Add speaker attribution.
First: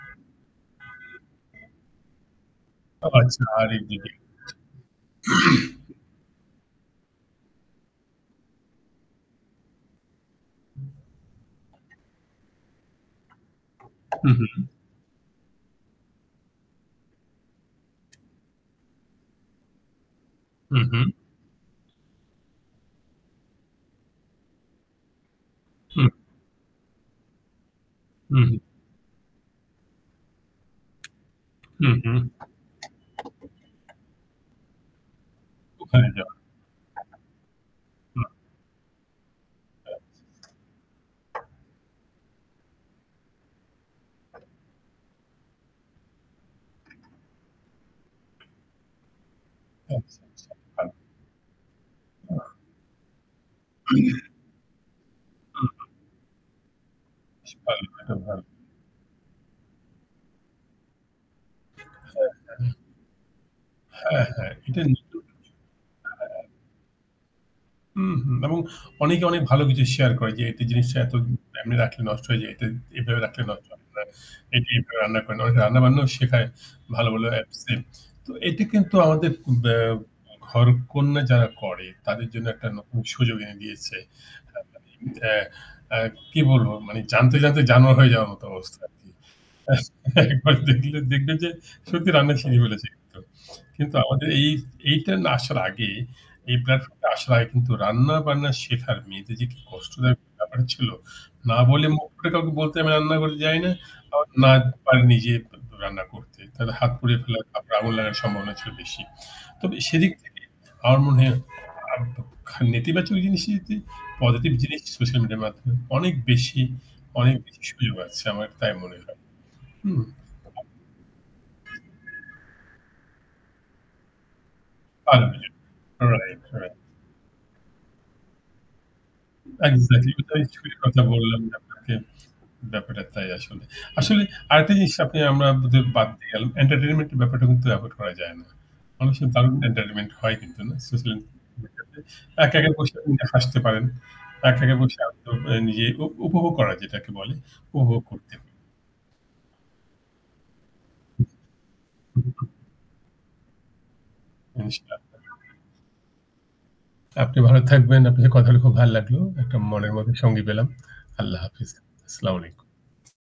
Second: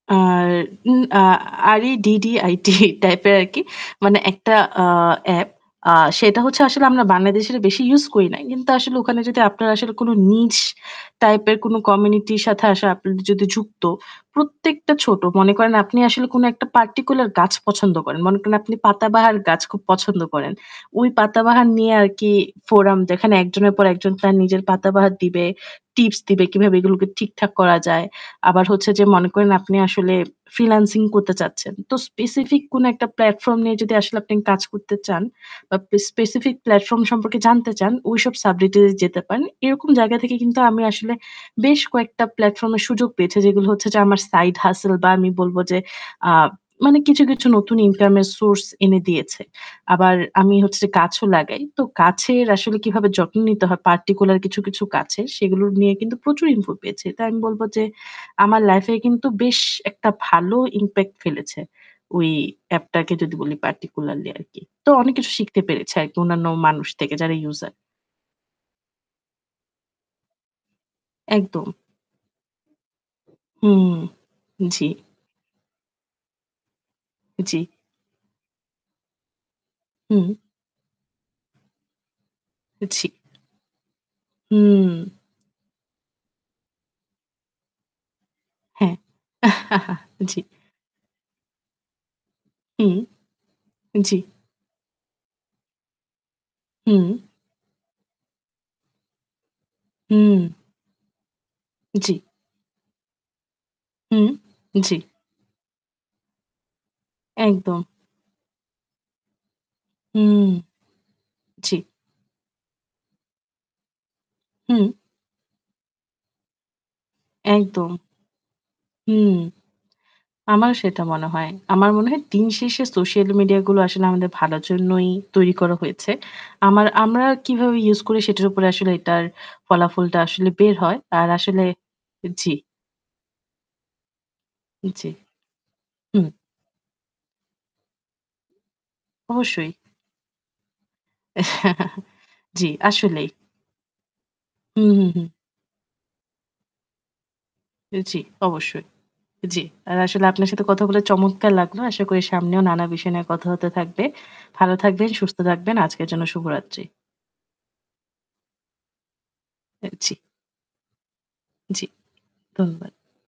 Speaker 1: R in a R-E-D-D-I-T
Speaker 2: ও
Speaker 1: টাইপের
Speaker 2: আচ্ছা,
Speaker 1: আরকি
Speaker 2: R-E-D-D
Speaker 1: মানে একটা আ এপ। আ
Speaker 2: [unintelligible]
Speaker 1: সেটা হচ্ছে আসলে আমরা বাংলাদেশের বেশি ইউজ করি নাই। কিন্তু আসলে ওখানে যদি আপনারা আসলে কোন niche টাইপের কোন কমিউনিটির সাথে আসা আপনার যদি যুক্ত,
Speaker 2: হুম, হুম।
Speaker 1: প্রত্যেকটা ছোট; মনে করেন আপনি আসলে কোন একটা particular গাছ পছন্দ করেন। মনে করেন আপনি পাতা বাহার গাছ খুব পছন্দ করেন।
Speaker 2: হু,
Speaker 1: ওই
Speaker 2: হু।
Speaker 1: পাতা বাহার নিয়ে আরকি forum যেখানে একজনের পর একজন তার নিজের পাতা বাহার দিবে,
Speaker 2: হু।
Speaker 1: টিপস দিবে কিভাবে এগুলোকে ঠিকঠাক করা যায়।
Speaker 2: হু, হু।
Speaker 1: আবার হচ্ছে যে মনে করেন আপনি আসলে ফ্রিল্যান্সিং করতে চাচ্ছেন। তো
Speaker 2: হুম, হুম।
Speaker 1: specific কোন একটা platform নিয়ে যদি আসলে আপনি কাজ করতে চান বা পেস
Speaker 2: ওখানে যাওয়া।
Speaker 1: specific platform সম্পর্কে জানতে চান,
Speaker 2: [unintelligible] হু।
Speaker 1: ঐসব subject এ যেতে পারেন। এরকম জায়গা থেকে কিন্তু আমি আসলে
Speaker 2: আচ্ছা।
Speaker 1: বেশ কয়েকটা platform এর সুযোগ পেয়েছি। যেগুলো হচ্ছে যে আমার side hustle বা আমি বলবো যে আ মানে কিছু, কিছু নতুন ইনকামের source এনে দিয়েছে। আবার
Speaker 2: আচ্ছা, আচ্ছা।
Speaker 1: আমি হচ্ছে গাছ লাগাই। তো কাছের আসলে কিভাবে যত্ন নিতে হয় particular কিছু, কিছু কাছের সেগুলো
Speaker 2: উহু।
Speaker 1: নিয়ে কিন্তু প্রচুর info পেয়েছি। তো আমি বলবো যে
Speaker 2: [unintelligible]
Speaker 1: আমার লাইফে কিন্তু বেশ একটা ভালো impact ফেলেছে ওই
Speaker 2: হ্যাঁ, হ্যাঁ।
Speaker 1: এপটাকে যদি বলি
Speaker 2: হ্যাঁ,
Speaker 1: particularly
Speaker 2: হ্যাঁ।
Speaker 1: আরকি।
Speaker 2: এটাই
Speaker 1: তো অনেক
Speaker 2: নিশ্চয়ই।
Speaker 1: কিছু শিখতে পেরেছি আরকি অন্যান্য
Speaker 2: [unintelligible]
Speaker 1: মানুষ থেকে যারা user.
Speaker 2: উহু। এবং অনেকে অনেক ভালো কিছু শেয়ার করে যে একটা জিনিসটা এত
Speaker 1: একদম।
Speaker 2: এমনি রাখলে নষ্ট হয়ে যায়। তা এভাবে রাখলে নষ্ট
Speaker 1: হুঁ।
Speaker 2: হয় না। এইযে
Speaker 1: জি।
Speaker 2: এভাবে রান্না করে না। অনেকে রান্নাবান্নাও শেখায় ভালো, ভালো
Speaker 1: জ্বি।
Speaker 2: অ্যাপসে। তো এটা কিন্তু আমাদের বা
Speaker 1: হু।
Speaker 2: ঘরকন্যা যারা করে তাদের জন্য একটা
Speaker 1: উ
Speaker 2: নতুন
Speaker 1: জি।
Speaker 2: সুযোগ এনে দিয়েছে।
Speaker 1: হুম।
Speaker 2: আ আ কি বলবো? মানে জানতে, জানতে জানোয়ার হয়ে যাওয়ার মত অবস্থা
Speaker 1: হ্যাঁ।
Speaker 2: আরকি।
Speaker 1: জ্বি।
Speaker 2: একবার দেখলে দেখবেন যে সত্যি রান্না শিখে ফেলেছে
Speaker 1: হুম।
Speaker 2: কিন্তু। কিন্তু
Speaker 1: জ্বি।
Speaker 2: আমাদের এই এইটা না আসার আগে এই platform
Speaker 1: হুম।
Speaker 2: টা আসার আগে কিন্তু রান্না-বান্না শেখার মেয়েদের যে কি কষ্টদায়ক
Speaker 1: হুম।
Speaker 2: ব্যাপার ছিল। না বলে মুখ
Speaker 1: জ্বি।
Speaker 2: ফুটে কাউকে বলতে আমি রান্না করে যাই না।
Speaker 1: হু,
Speaker 2: আবার না
Speaker 1: জ্বি।
Speaker 2: পারি নিজে রান্না করতে। তাহলে হাত পুড়িয়ে ফেলার, তারপর
Speaker 1: একদম।
Speaker 2: আগুন লাগার সম্ভাবনা ছিল বেশি। তবে সেদিক থেকে
Speaker 1: হুম,
Speaker 2: আমার মনে হয়
Speaker 1: জ্বি।
Speaker 2: খ নেতিবাচক জিনিস, পজিটিভ জিনিস
Speaker 1: হুম।
Speaker 2: সোশ্যাল মিডিয়ার মাধ্যমে অনেক বেশি অনেক বেশি
Speaker 1: একদম।
Speaker 2: সুযোগ আছে, আমার তাই মনে হয়।
Speaker 1: হুম।
Speaker 2: হুম।
Speaker 1: আমারও সেটা মনে হয়। আমার মনে হয় দিন শেষে সোশ্যাল মিডিয়াগুলো আসলে আমাদের ভালোর জন্যই তৈরি করা
Speaker 2: [unintelligible]
Speaker 1: হয়েছে।
Speaker 2: Right, right.
Speaker 1: আমার আমরা কিভাবে ইউজ করি সেটার উপরে আসলে এটার
Speaker 2: এক্সাক্টলি।
Speaker 1: ফলাফলটা
Speaker 2: ওইটাই
Speaker 1: আসলে বের
Speaker 2: [unintelligible]
Speaker 1: হয়।
Speaker 2: কথা
Speaker 1: আর
Speaker 2: বললাম
Speaker 1: আসলে
Speaker 2: আপনাকে।
Speaker 1: জ্বি।
Speaker 2: ব্যাপারটা তাই আসলে। আসলে আরেকটা
Speaker 1: উ
Speaker 2: জিনিস
Speaker 1: জ্বী।
Speaker 2: আপনি আমাদের বাদ
Speaker 1: হু।
Speaker 2: দিয়ে গেলাম entertainment এর ব্যাপারটা কিন্তু avoid করা যায় না। অনেক সময় দারুণ
Speaker 1: অবশ্যই।
Speaker 2: entertainment হয় কিন্তু না। সোশ্যাল মিডিয়াতে একা, একা
Speaker 1: জ্বি,
Speaker 2: বসে
Speaker 1: আসলেই।
Speaker 2: হাসতে পারেন। একা, একা
Speaker 1: হুম,
Speaker 2: বসে
Speaker 1: হুম, হুম।
Speaker 2: [unintelligible] নিজেই উপ উপভোগ করা যেটাকে বলে
Speaker 1: এ
Speaker 2: উপভোগ
Speaker 1: জ্বি,
Speaker 2: করতে
Speaker 1: অবশ্যই। জ্বী। আর আসলে আপনার সাথে কথাগুলো চমৎকার লাগলো। আশা করি সামনেও নানা বিষয় নিয়ে কথা হতে থাকবে। ভালো
Speaker 2: ইনশাল্লাহ।
Speaker 1: থাকবেন, সুস্থ থাকবেন। আজকের জন্য শুভরাত্রি।
Speaker 2: আপনি ভালো থাকবেন। আপনার কথাগুলো খুব ভাল লাগল। একটা
Speaker 1: এ
Speaker 2: মনের মতো
Speaker 1: জি।
Speaker 2: সঙ্গী পেলাম। আল্লাহ হাফেজ।
Speaker 1: জ্বি,
Speaker 2: আসসালামু আলাইকুম।
Speaker 1: ধন্যবাদ।